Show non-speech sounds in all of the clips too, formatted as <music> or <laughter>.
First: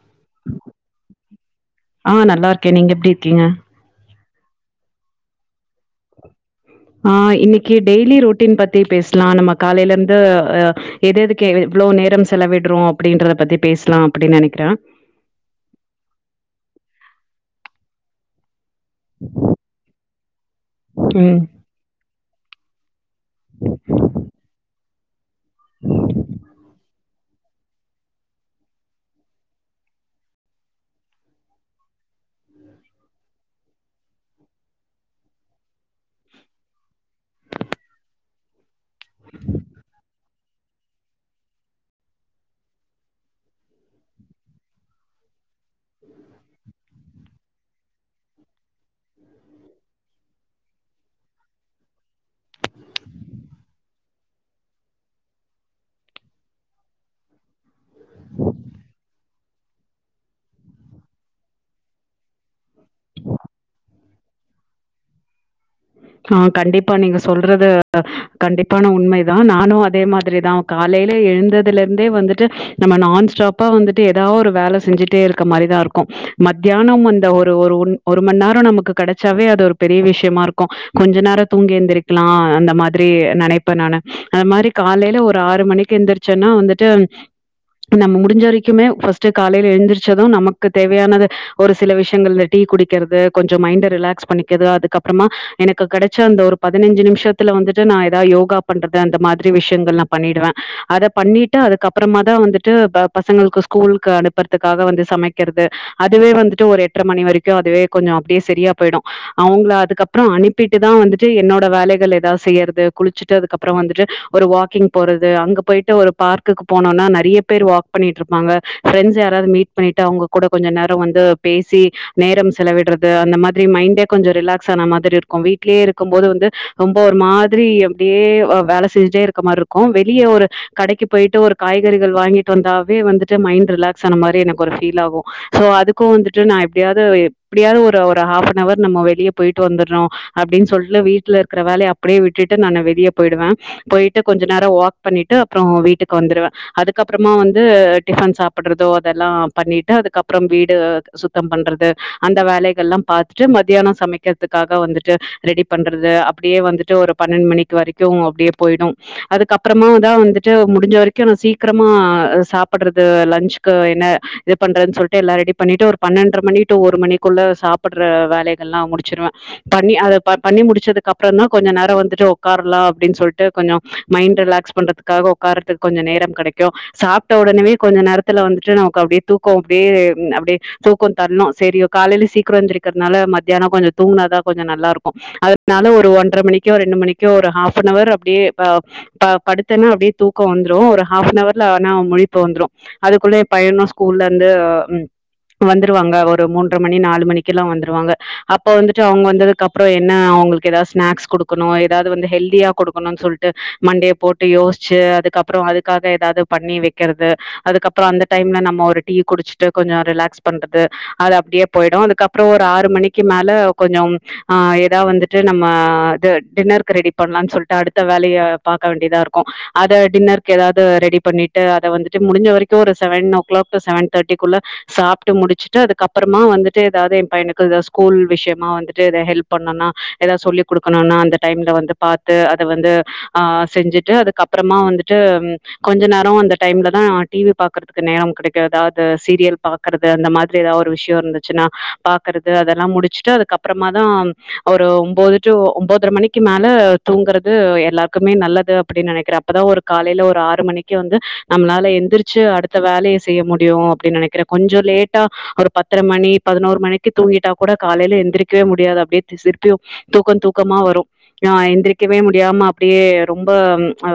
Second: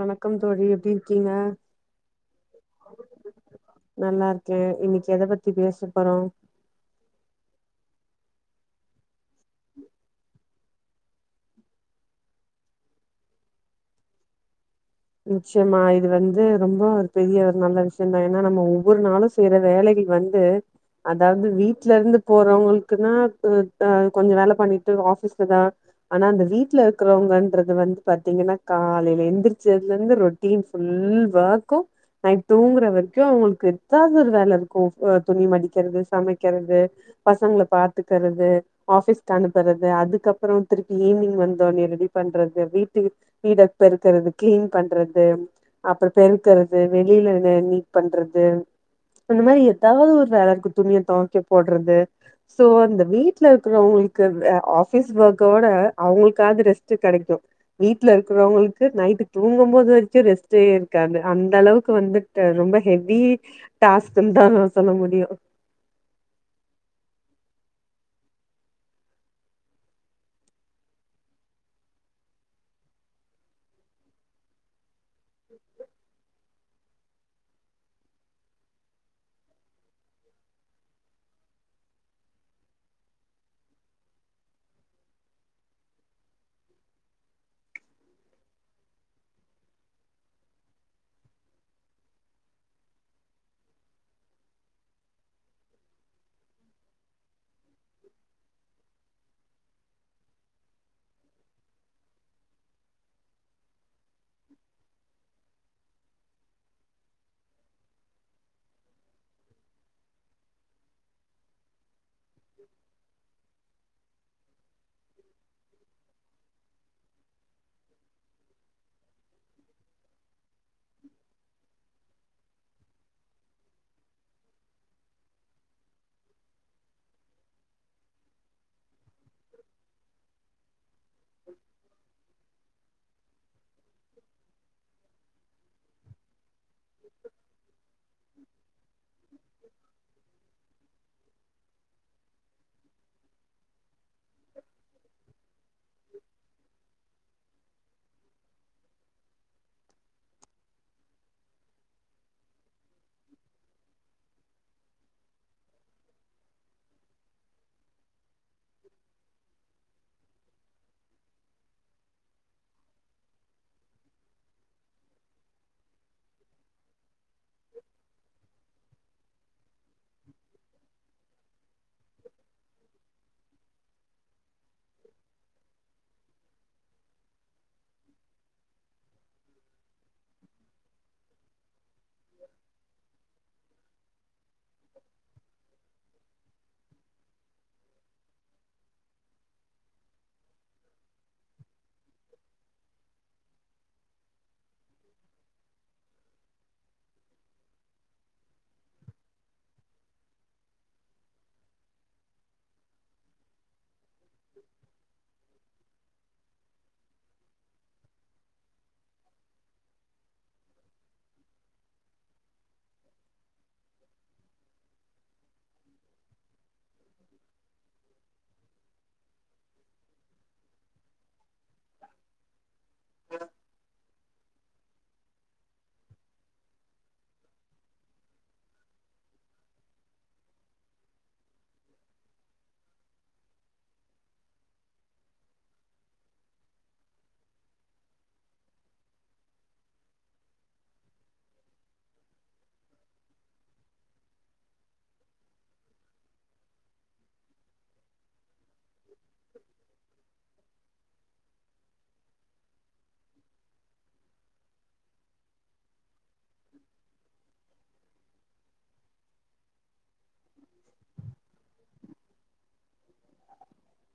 வணக்கம் தோழி எப்டி இருக்கீங்க ஆ நல்லா இருக்கே நீங்க எப்டி இருக்கீங்க நல்லா ருக்கே இன்னைக்கி எத பத்தி பேச போறோ ஆ இன்னைக்கி டெய்லி ரொட்டீன் பத்தி பேசலா நம்ம காலேல இருந்து அ எது எதுக்கு எவ் இவ்ளோ நேரம் செலவிடுறோ அப்டின்றத பத்தி பேசலா அப்டினு நெனைக்கிறே நிச்சயமா இது வந்து ரொம்ப ஒரு பெரிய ஒரு நல்ல விஷய தா ஏனா நம்ம ஒவ் வொரு நாளு செய்ற வேலைகள் வந்து ம். அதாவது வீட்ல இருந்து போறவுங்களுக்குனா பு அ கொஞ்சோ வேல பண்ணிட்டு ஆஃபீஸ் ட்டுதா ஆனா அந்த வீட்ல இருக்கிறவுங்கன்றது வந்து பாத்தீங்கன்னா காலேல எந்திரி ச்சதுல இருந்து ரொட்டீன் ஃபுல் வெர்க்கு நைட் தூங்குற வரைக்கு அவுங்களுக்கு எதாவது ஒரு வேல இருக்கு அ துணி மடிக்கிறது சமைக்கிறது பசங்கள பாத்துக்கறது ஆஃபீஸ்கு அனுப்புறது அதுக்கப் பறோ திருப்பி ஈவினிங் வந்தோனே ரெடி பண்றது வீட்டு வித் வீட பெருக்குறதுக் கிளீன் பண்றது அப்பறோ பெருக்குறது வெளிலன நீட் பண்றது அந்த மாரி எதாவது ஒரு வேல இருக்கு துணிய தொவைக்க போடுறது ஸோ அந்த வீட்ல இருக்கிறவுங்களுக்கு அந்த அ ஆஃபீஸ் ஒர்க்கோட அவுங்களுக்காது ரெஸ்ட்டு கெடைக்கு வீட்ல இருக்கிறவுங்களுக்கு நைட்டு தூங்கு போது வரைக்கு ரெஸ்டே இருக்காது அந்த அளவுக்கு வந்துட்டு ரொம்ப ஹெவி டாஸ்க்குன்னு தா நா சொல்ல முடியு ஆ கண்டிப்பா நீங்க சொல்றது கண்டிப்பான உண்மைதா நானு அதே மாதிரி தா காலேல எழுந்ததுல இருந்தே வந்துட்டு நம்ம நான் ஸ்டாப்பா வந்துட்டு எதா ஒரு வேல செஞ்சு டே இருக்க மாரிதா இருக்கு மத்தியானம் அந்த ஒரு ஒரு ஒன் ஒரு மணி நேரோ நமக்கு கெடைச்சாவே அது ஒரு பெரிய விஷயமா இருக் கு கொஞ்ச நேரோ தூங்கி எந்திரிக்கலா அந்த மாதிரி நெனைப்பே நானு அந்த மாரி காலேல ஒரு ஆறு மணிக்கு எந்திருச்சேனா வந்துட்டு நம்ம முடிஞ்ச வரைக்குமே ஃபஸ்ட்டு காலேல எழுந்திரச்சது நமக்கு தேவையானத ஒரு சில விஷயங்கள் இந்த டீ குடிக்கிறது கொஞ்சோ மைண்ட ரிலாக்ஸ் பண்ணிக்குது அதுக்கப்பறமா எனக்கு கெடைச்ச அந்த ஒரு பதினஞ்சு நிமிஷத்துல வந்துட்டு நா ஏதாவது யோகா பண்றது அந்த மாதிரி விஷயங்கள் நா பண்ணிடுவே அத பண்ணிட்டு அதுக்கப்பறமா தா வந்துட்டு ப பசங்களுக்கு ஸ்கூலுக்கு அனுப்புறதுக்காக வந்து சமைக்கிறது அதுவே வந்துட்டு ஒரு எட்டரை மணி வரைக்கு அதுவே கொஞ்சோ அப்டியே சரியா போயிடு அவுங்கள அதுக்கப் அப்றோ அனுப்பிட்டு தா வந்துட்டு என்னோட வேலைகள் எதாவது செய்றது குளிச்சுட்டு அதுக்கப்பறோ வந்துட்டு ஒரு வாக்கிங் போறது அங்க போயிட்டு ஒரு பார்க்குக்கு போனோனா நெறைய பேர் வாக் பண்ணிட்டு ருப்பாங்க ஃபிரெண்டஸ் யாராவது மீட் பண்ணிட்டு அவுங்க கூட கொஞ்சோ நேரோ வந்து பேசி நேரம் செலவிடுறது அந்த மாதிரி மைண்டே கொஞ்சோ ரிலாக்ஸ் ஆன மா திரி இருக்கு வீட்டிலயே இருக்கும்போது வந்து ரொம்ப ஒரு மாதிரி அப்டியே அ வேல செஞ்சிட்டே இருக்க மாரி இருக்கு வெளியே ஒரு கடைக்கு போயிட்டு ஒரு காய்கறிகள் வாங்கி ட்டு வந்தாவே வந்துட்டு மைண்ட் ரிலாக்ஸ் ஆன மாரி எனக்கு ஒரு ஃபீல் ஆகு சோ அதுக்கு வந்துட்டு நா எப்டியாது எப்டியாவது ஒரு ஒரு ஹாஃப் ன் அவர் நம்ம வெளியே போயிட்டு வந்துரு அப்டின்னு சொல்ட்டு வீட்ல இருக்கற வேலைய அப்டியே விட்டுட்டு நானு வெளிய போயிடுவே போயிட்டு கொஞ்ச நேரோ வாக் பண்ணிட்டு அப்பறோ வீட்டுக்கு வந்துருவ அதுக்கப்பறமா வந்து டிஃபன் சாப்பிட்றதோ அதெல்லா பண்ணிட்டு அதுக்கப்பறம் வீடு சு த்தம் பண்றது அந்த வேலைகள் எல்லா பாத்துட்டு மத்தியான சமைக்கிறது க்காக வந்துட்டு ரெடி பண்றது அப்படியே வந்துட்டு ஒரு பன்னெண்டு மணிக்கு வரைக்கு அப்படியே போயிடு அதுக்கப்பறமாதா வந்துட்டு முடிஞ்ச வரைக்கு நா சீக்கிரமா சாப்புட்றது லஞ்சுக்கு என்ன இது பண்றதுன்னு சொல்ட்டு எல்லா ரெடி பண்ணிட்டு ஒரு பன்னெண்ட்ர மணி டூ ஒரு மணிக்குள்ள சாப்பட்ற வேலைகள்லா முடிச்சிருவே பண்ணி அத ப பண்ணி முடிச்சதுக்கு அப்பறந்தா கொஞ்ச நேர வந்துட்டு உக்காரலா அப்டின்னு சொல்ட்டு கொஞ்சோ மைண்ட் ரிலாக்ஸ் பண்றதுக்காக உக்காரதுக்கு கொஞ்ச நேரம் கெடைக்கு சாப்ட்ட உடனவே கொஞ்ச நேரத்துல வந்துட்டு நமக்கு அப்டியே தூக்கோ அப்டியே அப்டியே தூக்கோ தரணு சேரி ஓ காலைல சீக்கிர எந்திரிக்கறதுனால மதியான கொஞ்சோ தூங்குனாதா கொஞ்சோ நல்லாருக்கு அதனால ஒரு ஒன்ட்ர மணிக்கோ ரெண்டு மணிக்கோ ஒரு ஹாஃப் ன் அவர் அப்டியே அ ப படுத்தன்னா அப்டியே தூக்கோ வந்துரு ஒரு ஹாஃப் ன் அவர்ல ஆனா முழிப்பு வந்துரு அதுக்குள்ள என் பையனு ஸ்கூல்ல இருந்து, ம் வந்துருவாங்க ஒரு மூன்ட்ர மணி நாலு மணிக்கெல்லா வந்துருவாங்க அ ப்போ வந்துட்டு அவங்க வந்ததுக்கு அப்பறோ என்ன அவங்களுக்கு ஏதாவது ஸ்நாக்ஸ் குடுக்கணு ஏதாவது வந்து ஹெல்தியா குடுக்கணுனு சொல் ட்டு மண்டைய போட்டு யோசிச்சு அதுக்கப்பறோ அதுக்காக ஏதாவது பண்ணி வெக்கிறது அதுக்கப்பறோ அந்த டைம்ல நம்ம ஒரு டீ குடிச்சுட்டு கொஞ்சோ ரிலாக்ஸ் பண்றது அது அப்டியே போயிடு அதுக்கப்பறோ ஒரு ஆறு மணிக்கு மேல கொஞ்சோ ஆ ஏதாவ வந்துட்டு நம்ம இது டின்னருக்கு ரெடி பண்ணலாம்னு சொல்ட்டு அடுத்த வேலைய பாக்க வேண்டியதா இருக்கு அத டின்னருக்கு ஏதாவது ரெடி பண்ணிட்டு அத வந்துட்டு முடிஞ்ச வரை த்து ஒரு seven o'clock to seven தேர்ட்டிக்குள்ள சாப்ட்டு முடிச்சுட்டு அதுக்கப்பறமா வந்துட்டு ஏதாவது என் பையனுக்கு ஸ்கூல் விஷயமா வந்துட்டு எதா ஹெல்ப் பண்ணுனா எதா சொல்லி குடுக்கணுன்னா அந்த டைம்ல வந்து பாத்து அத வந்து ஆ செஞ்சுட்டு அதுக்கப்பறமா வந்துட்டு கொஞ்ச நேரோ அந்த டைம்லதா டிவி பாக்குறதுக்கு நேரம் கிடைக்கு எதாவது சீரியல் பா க்கறது அந்த மாரி ஏதா ஒரு விஷயோ இருந்துச்சுன்னா பாக்குறது அதெல்லா முடிச்சு ட்டு அதுக்கப்பறமாதா ஒரு ஒம்போது டூ ஒம்போதர மணிக்கு மேல தூங்குறது எல்லாருக்குமே நல்ல து அப்டின்னு நெனைக்கிற அப்பதா ஒரு காலைல ஒரு ஆறு மணி க்கி வந்து நம்மளால எந்திரிச்சு அடுத்த வேலைய செய்ய முடியும அப்டின்னு நெனைக்கிறே கொஞ்சோ லேட்டா ஒரு பத்தர மணி பதினோரு மணிக்கு தூங்கிட்டா கூட காலைல எந்திரிக்கவே முடியாது அப்டியே திசர்ப்பு தூக்கம் தூக்கமா வரு ஆ எந்திரிக்கவே முடியாம அப்டியே ரொம்ப ஆ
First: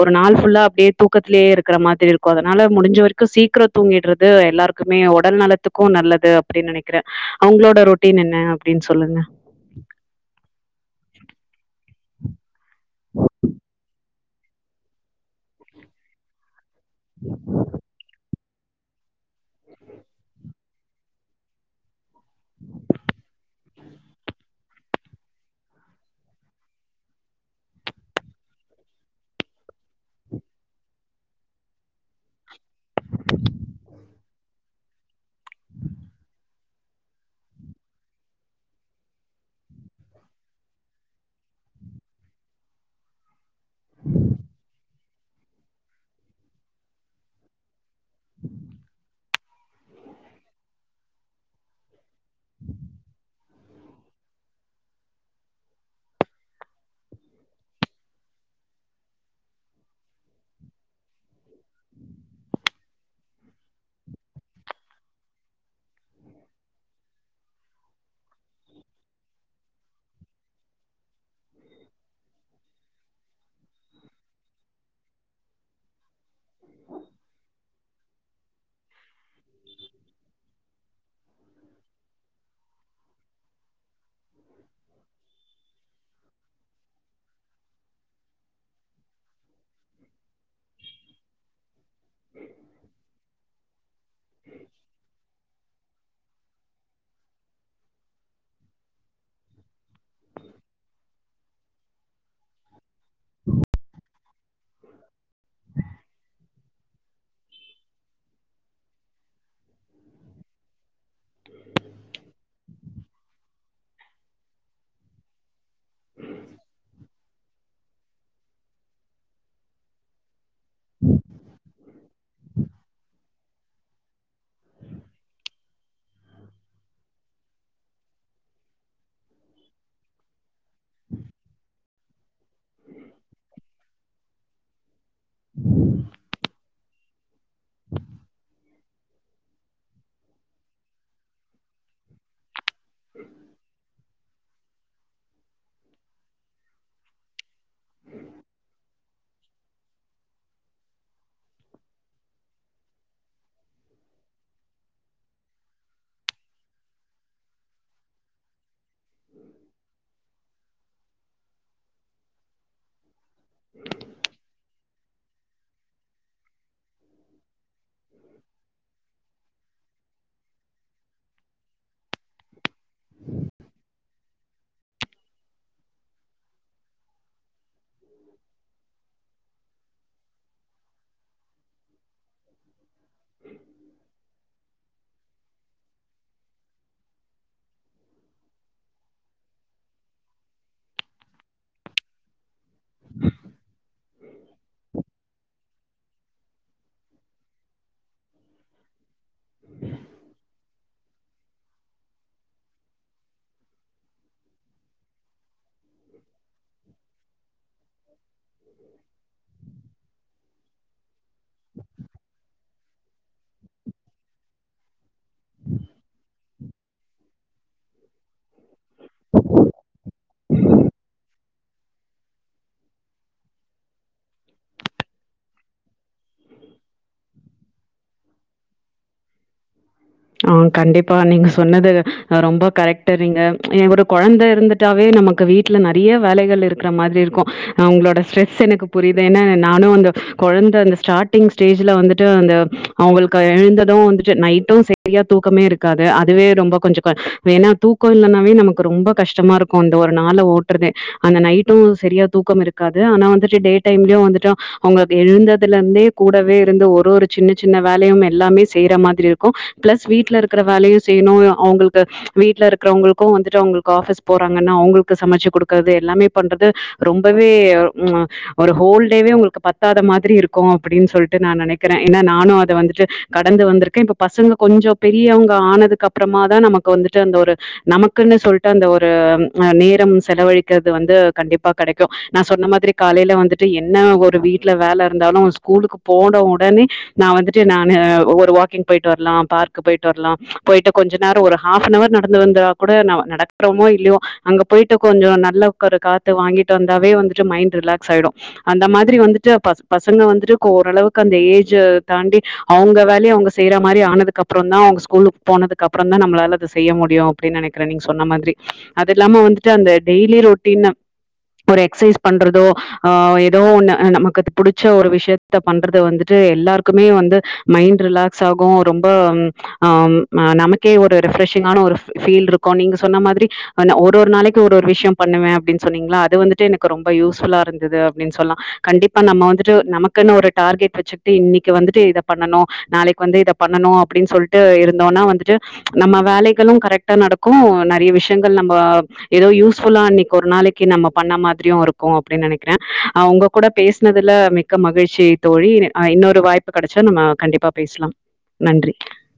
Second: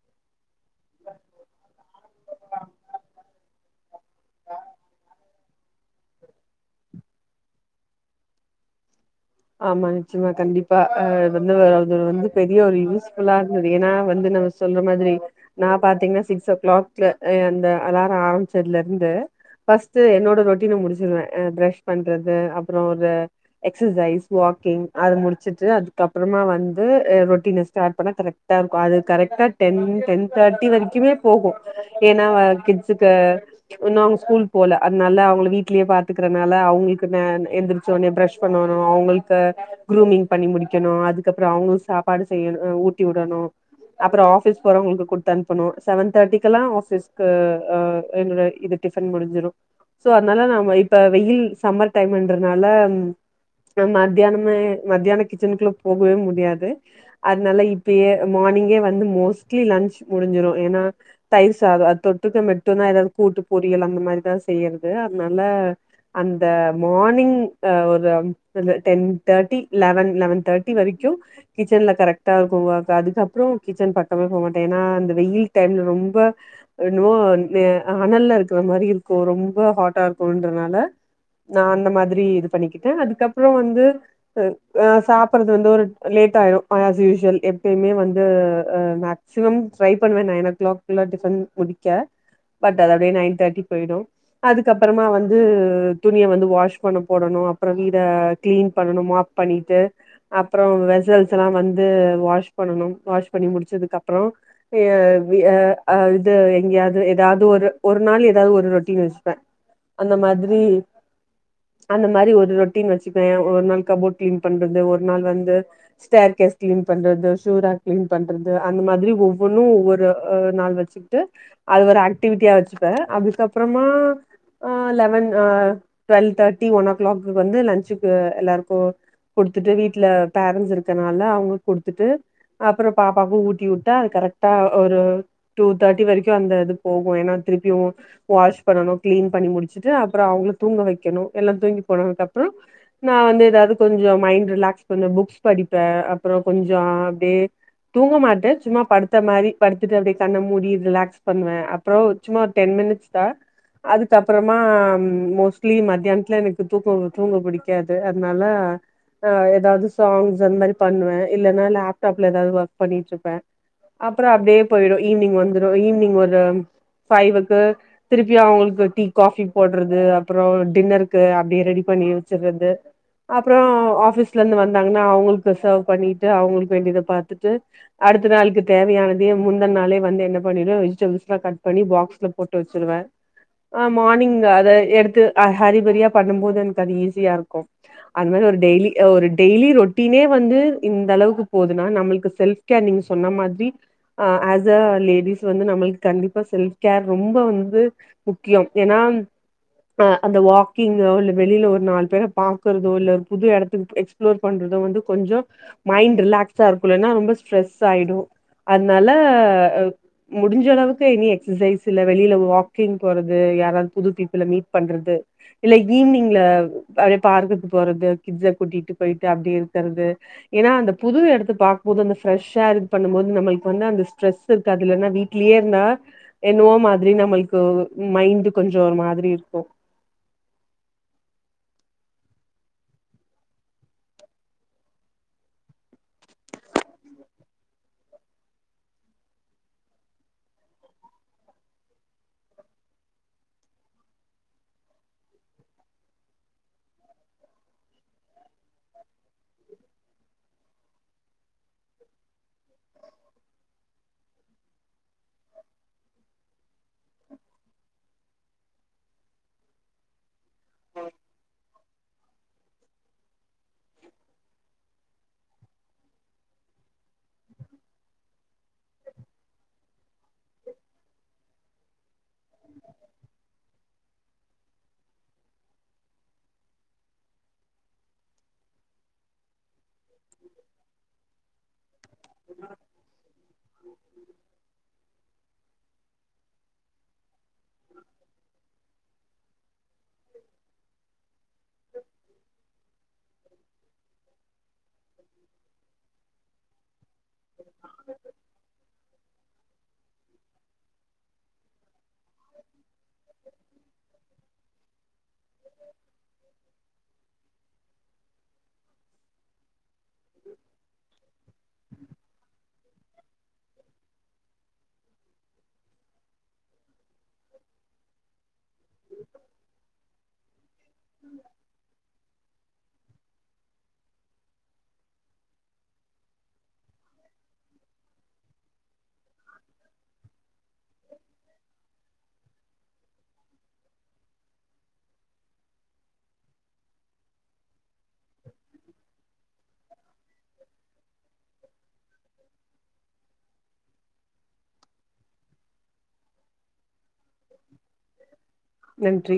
ஒரு நாள் ஃபுல்லா அப்டியே தூக்கத்திலேயே இருக்கிற மாதிரி இருக்கு அதனால முடிஞ்ச வரைக்கு சீக்கிரோ தூங்கிட்றது எல்லாரு க்குமே உடல் நலத்துக்கு நல்லது அப்டின்னு நெனைக்கிற அவங்களோட ரொட்டீன் என்ன அப்டின்னு சொல்லுங்க ஆமா நிச்சயமா கண்டிப்பா அ வந்து அது வந்து பெரிய ஒரு யூஸ் ஃபுல்லா இருந்துது ஏன்னா வந்து நம்ம சொல்ற மாதிரி நா பாத்தீங்கனா சிக்ஸ் ஓ கிளாக் அ அந்த அல்லாரம் ஆரம்பிச்சதுல இருந்து ஃபர்ஸ்ட் என்னோட ரொட்டீன முடிச்சிருவே அ ப்ரெஸ் பண்றது அப்பறோ அந்த எக்சசைஸ் வாக்கிங் அத முடிச்சுட்டு அதுக்கப்பறமா வந்து அ ரொட்டீன ஸ்டார்ட் பண்ணா கரெக் ட்ட இருக்கு அது கரெக்ட்டா டென் டென் தேர்ட்டி வரைக்குமே போகு ஏன்னா வ கிட்ஸ்க்கு இன்னு அவங்க ஸ்கூல் போல அதனால அவுங்கள வீட்லயே பாத்துக்கறனால அவுங்களுக்கு ந எந்திரிச்சோனே ப்ரஷ் பண்ணணு அவுங்களுக்கு க க்ரூமிங் பண்ணி முடிக்கணு அதுக்கப்புறோ அவுங்களு சாப்பாடு செய்யணு ஊட்டி வுடணு அப்றோ ஆபிஸ் போறவங்களுக்கு குடுத்தனுப்பனு செவன் தேர்ட்டிக்கெல்லா ஆஃபிஸ்கு அ என்னட இதுக்கு டிஃபன் முடுஞ்சுரு சோ அதனால நம் இப்ப வெயில் சம்மர் டைம்ன்றதுனால ம் நம்ம மத்தியானமே மத்தியானோ கிச்சனுக்குள்ள போகவே முடியாது அதனால இப்பயே மார்னிங்கே வந்து மோஸ்லி லஞ்ச் முடிஞ்சிறே ஏன்னா தயிர் சாதோ அது தொட்டுக்க மட்டுந்தா ஏதாவது கூட்டு பொரியல் அந்த மாரிதா செய்யறது அதனால அந்த மார்னிங் ஆ ஒரு அதுல டென் தேட்டி லெவன் லெவன் தேட்டி வரைக்கு கிச்சன்ல கரெக்டாருக்கு ஒர்க் அதுக்கப்றோ கிச்சன் பக்கமே போமாட்டே ஏன்னா அந்த வெயில் டைம்ல ரொம்ப இமோ அ அனல்லருக்கற மாரி இருக்கு ரொம்ப ஹாட்டா இருக்குமன்றனால நா அந்த மாதிரி இது பண்ணிக்கிட்டே அதுக்கப்றோ வந்து ஆ சாப்பிறது வந்து ஒரு லேட் ஆய்டு அஸ் யூஸ்வல் எப்பயுமே வந்து அ மக் சிமம் ட்ரை பண்ணுவே நைன் ஓ கிளாக்குள்ள டிஃபன் முடிக்க பட் அதாது அப்டியே நைன் தேர்டி போய்டு அதுக்கப்புறமா வந்து துணிய வந்து வாஷ் பண்ண போடணு அப்றோ வீட கிளீன் பண்ணணுமாப் பண்ணிட்டு அப்புறம் வெசல்ஸ்ல்லா வந்து வாஷ் பண்ணனு வாஷ் பண்ணி முடிச்சதுக்கப்புறம் அ வி ய அ அது எங்கேயாது ஏதாவது ஒரு ஒரு நாள் ஏதாவது ஒரு ரொட்டின் வச்சிப்பே அந்த மாதிரி அந்த மாதிரி ஒரு ரொட்டின் வச்சுபே ஒரு நாள் கபோர்ட் கிளீன் பண்றது ஒரு நாள் வந்து ஸ்டேர் கேஸ் கிளீன் பண்றது ஷாரா கிளீன் பண்றது அந்த மாதிரி ஒவ்வொன்னு ஒவ்வொரு அ ஒரு நாள் வச்சுக்கிட்டு அது ஒரு ஆக்டிவிட்டியா வச்சுப்பே அதுக்கப்புறமா அ லெவன் அ டு்வெல் தேட்டி ஒன் ஓ கிளாக்கு வந்து லன்சு எல்லாருக்கு குடுத்துட்டு வீட்ல பேரண்ட்ஸ் இருக்கனால அவுங்களுக்கு குடுத்து குடுத்துட்டு அப்பற பாப்பாக்கு ஊட்டி வுட்டா அது கரெக்டா ஒரு டூ தேர்ட்டி வரைக்கு அந்த இது போகு ஏன்னா திருப்பியு வாஷ் பண்ணணு கிளீன் பண்ணி முடிச்சுட்டு அப்புறோ அவுங்கள தூங்க வைக்கணு எல்லா தூங்கி போனதுக்கு அப்புறோ நா வந்து ஏதாவது கொஞ்சோ மைண்ட் ரிலாக்ஸ் கொஞ்சோ புக்ஸ் படிப்பே அப்புறோ கொஞ்சோ அப்டியே தூங்க மாட்டே சும்மா படுத்து படுத்த அ மாதிரி படுத்துட்டு அப்டியே கண்ண மூடி ரிலாக்ஸ் பண்ணுவே அப்றோ சும்மா ஒரு டென் மினிட்ஸ் தா அதுக்கப்றமா மோஸ்லி மத்தியானத்துல எனக்கு தூக்க தூங்க பிடிக்கு க்காது அதுனால ஆ ஏதாது சாங்ஸ் அந்த மாதிரி பண்ணுவே இல்லன்னா லேப்டாப்ல ஏதாது ஒர்க் பண்ணிட்ருப்பே அப்புறோ அப்டியே போய்ரு ஈவினிங் வந்துடு ஈவி்னிங் ஒரு பைவுக்கு திருப்பியா அவுங்களுக்கு டீ காபி போட்றது அப்பறொ டின்னருக்கு அப்டியே ரெடி பண்ணியே வெச்சிர்றது அப்றோ ஆஃபிஸ் லேந்து வந்தாங்கன்னா அவ்ங்களுக்கு சர்வ் பண்ணிட்டு அவ்ங்களுக்கு வேண்டியத பாத்துட்டு அடுத்த நாள்க்கு தேவையான தே முந்துயன் நாளே வந்து என்ன பண்ணிடுவ வெஜிடயுள்ஸ்லா கட் பண்ணி பாக்ஸ்ல போட்டு வச்சிருவ ஆ மானிங் எடுத்து ஹரிபரியா பண்ணும் போது எனக்கு அது ஈஸியாருக்கு அது மாதிரி ஒரு டெய்லி ஒரு டெய்லி ரொட்டீனே வந்து இந்த அளவுக்கு போதுனா நம்ளுக்கு செல்ஃப் நீங்க சொன்ன மாதிரி அ அஸ் அ லேடிஸ் வந்து நம்ளுக்கு கண்டிப்பா செல்ஃப் கேர் ரொம்ப வந்து முக்கியம் ஏனா அ அந்த வாக்கிங்கு இ வெளில ஒரு நாள் பேல் பாக்குறதோ இல்ல ஒரு புது இடத்துக்கு எக்ஸ்பிளோர் பண்றதோ வந்து கொஞ்சோ மைண்ட் ரிலாக்ஸா இருக்கலன்னா ரொம்ப ஸ்டரெஸ் ஆய்டு அத்னால அ முடிஞ்சளவுக்கு எங்யு எக்ஸசைஸ் இல்ல வெளியில வாக் க்கிங் போறது யாராவ்து புது பீப்புள மீட் பண்றது இல்ல ஈவ்னிங்ல அப்டியே பார்க்குக்கு போறது கிட்ஸ கூட்டிட்டு போய்ட்டு அப்டியே இருக்கற்து ஏனா அந்த புது எடத்த பாக்கம்போது அந்த ஃப்ரஷ்ஷா இது பண்ணும் போது நம்மளுக்கு வந்து அந்த ஸ்ட்ரெஸ் இருக்காது இல்லன்னா வீட்லியே இருந்தா என்னவோ மாதிரி நம்மள்க்கு மைண்டு கொஞ்சொ ஒரு மாதிரி இருக்கு ஆ கண்டிப்பா நீங்க சொன்னது அ ரொம்ப கரெக்ட்டு நீங்க எ ஒரு கொழந்த இருந்து ட்டாவே நமக்கு வீட்ல நறைய வேலைகள் இருக்குற மாத்ரி இருக்கு அவ்ங்களோட ஸ்ட்ரெஸ் எனக்கு புரிய்து ஏன்னா நானு அந்த கொழந்த அந்த ஸ்டாட்டிங் ஸ்டேஜ்ல வந்துட்டு அந்த அவ்ங்களுக்கு எழுந்தது வந்துட்டு நைட்டு செ ரியா தூக்கமே இருக்காது அதுவே ரொம்ப கொஞ்சொ வேணா தூக்கொ இல்லன்னாவே நமக்கு ரொம்ப கஷ்டமாருக் கு அந்த ஒரு நாள ஓட்றதே அந்த நைட்டு சரியா தூக்கம் இருக்காது ஆனா வந்துட்டு டே டைம்லயு வந்துட்டா அவ்ங்க எழுந்ததுலேர்ந்தே கூடவே இருந்து ஒரு ஒரு சின்ன சின்ன வேலையும் எல்லாமே செய்ற மாதிரி இருக்கு ப்ளஸ் வீட்ல இருக்குற வேலையு செய்ணு அவ்ங்களுக் கு வீட்ல இருக்குறவங்களுக்கு வந்துட்டு அவ்ங்களுக்கு ஆஃபீஸ் போறாங்கன்னா அவ்ங்களுக்கு சமச்சு குடுக்குறது எல்லாமே பண்றது ரொம்பவே ம் அ ஒரு ஹோல் டேவே உங்களுக்கு பத்தாத மாதிரி இருக்கு அப்டீன் சொல்லிட்டு நா நெனக் கற ஏனா நானு அத வந்துட்டு கடந்து வந்உருக்கே இப்ப பசங்க கொஞ்சொ பெரியவ்ங்க ஆனதுக்கப்பறமாதா நமக்கு வந்துட்டு அந்த ஒரு நமக்குன்னு சொல்ட்டு அந்த ஒரு அ நேரம் செலவழிக்கெற்து வந்து கண்டிப்பா கெடைக்கு நா சொன்ன மாதிரி காலைல வந்துட்டு என்னா ஒரு வீட்ல வேல வந்தாலு ஸ்கூலுக்கு போன ஒடனே நா வந்துட்டு நானு ஒரு வாக்கிங் போய்ட்டு வர்லா பார்க்கு பொய்ட்டு வர்லா போய்ட்டு கொஞ்ச நேரொ ஒரு ஹாஃப்னவர் நடந்து வந்தா கூட நம நடக்குறோமோ இல்லையோ அங்க போய்ட்டு கொஞ்சொ நல்ல ஒரு காத்து வாங்கிட்டு வந்தாவே வந்துட்டு மைண்ட் ரிலாக்ஸாய்டு அந்த மாதிரி வந்துட்டு பஸ் பசங்க வந்துட்டு க ஓரளவுக்கு அந்த ஏஜு தாண்டி அவ்ங்க வேலைய அவ்ங்க செய்ற மாரி ஆனதுக்கப் <unintelligible> அவ்ங்க ஸ்கூலுக் போனதுக்கப்றொந்தா நம்ளால அத செய்ய முடியு அப்பிடின் நெனக்கிற நீங்க சொன்ன மாத்ரி அது இல்லாம வந்துட்டு அந்த டெய்லி ரொட்டீன் ஒரு எக்சைஸ் பண்றதோ ஆ ஏதோ ஒன்னு நமக்கு புடிச்ச ஒரு விஷயத்த பண்றது வந்துட்டு எல்லார்க்குமே வந் து மைண்ட் ரிலாக்ஸாகு ரொம்ப அ ஆ அ நமக்கே ஒரு ரெஃப்ரெஷிங்கான ஒரு ஃப் ஃபீல் இருக்கு நீங்க சொன்ன மாத்ரி அ ந ஒரு ஒரு நாளைக்கு ஒரு ஒரு விஷ்யொ பண்ணுவ அப்டின் சொன்னீங்ளா அது வந்துட்டு எனக்கு ரொம்ப யூஸ் ஃபுல்லா இருந்தது அப்டின் சொல்லா கண்டிப்பா நம்ம வந்துட்டு நமக்குன்னு ஒரு டார்கெட் வச்சுக்ட்டு இன்னக்கி வந்துட்டு இத பண்ணணு நாளைக் வந்து இத பண்ணணு அப்டின் சொல்ட்டு இருந்தோன்னா வந்துட்டு நம்ம வேலைகள கரெக்ட்டா நடக்கு நறையா விஷயங்கள் நம்ப ஏதோ யூஸ்ஃபுல்லா இன்னைக்கு ஒரு நாளைக்கி நம்ம பண்ண மாதிரியு இருக்கு அப்டின் நெனக்கிற அ உங்க கூட பேஸ்னதுல மிக்க மகிழ்ச்சி தோழி இன ஆ இன்னொரு வாய்ப்பு கெடச்சா நம்ம கண்டிப்பா பேஸ்லா நன்றி நன்றி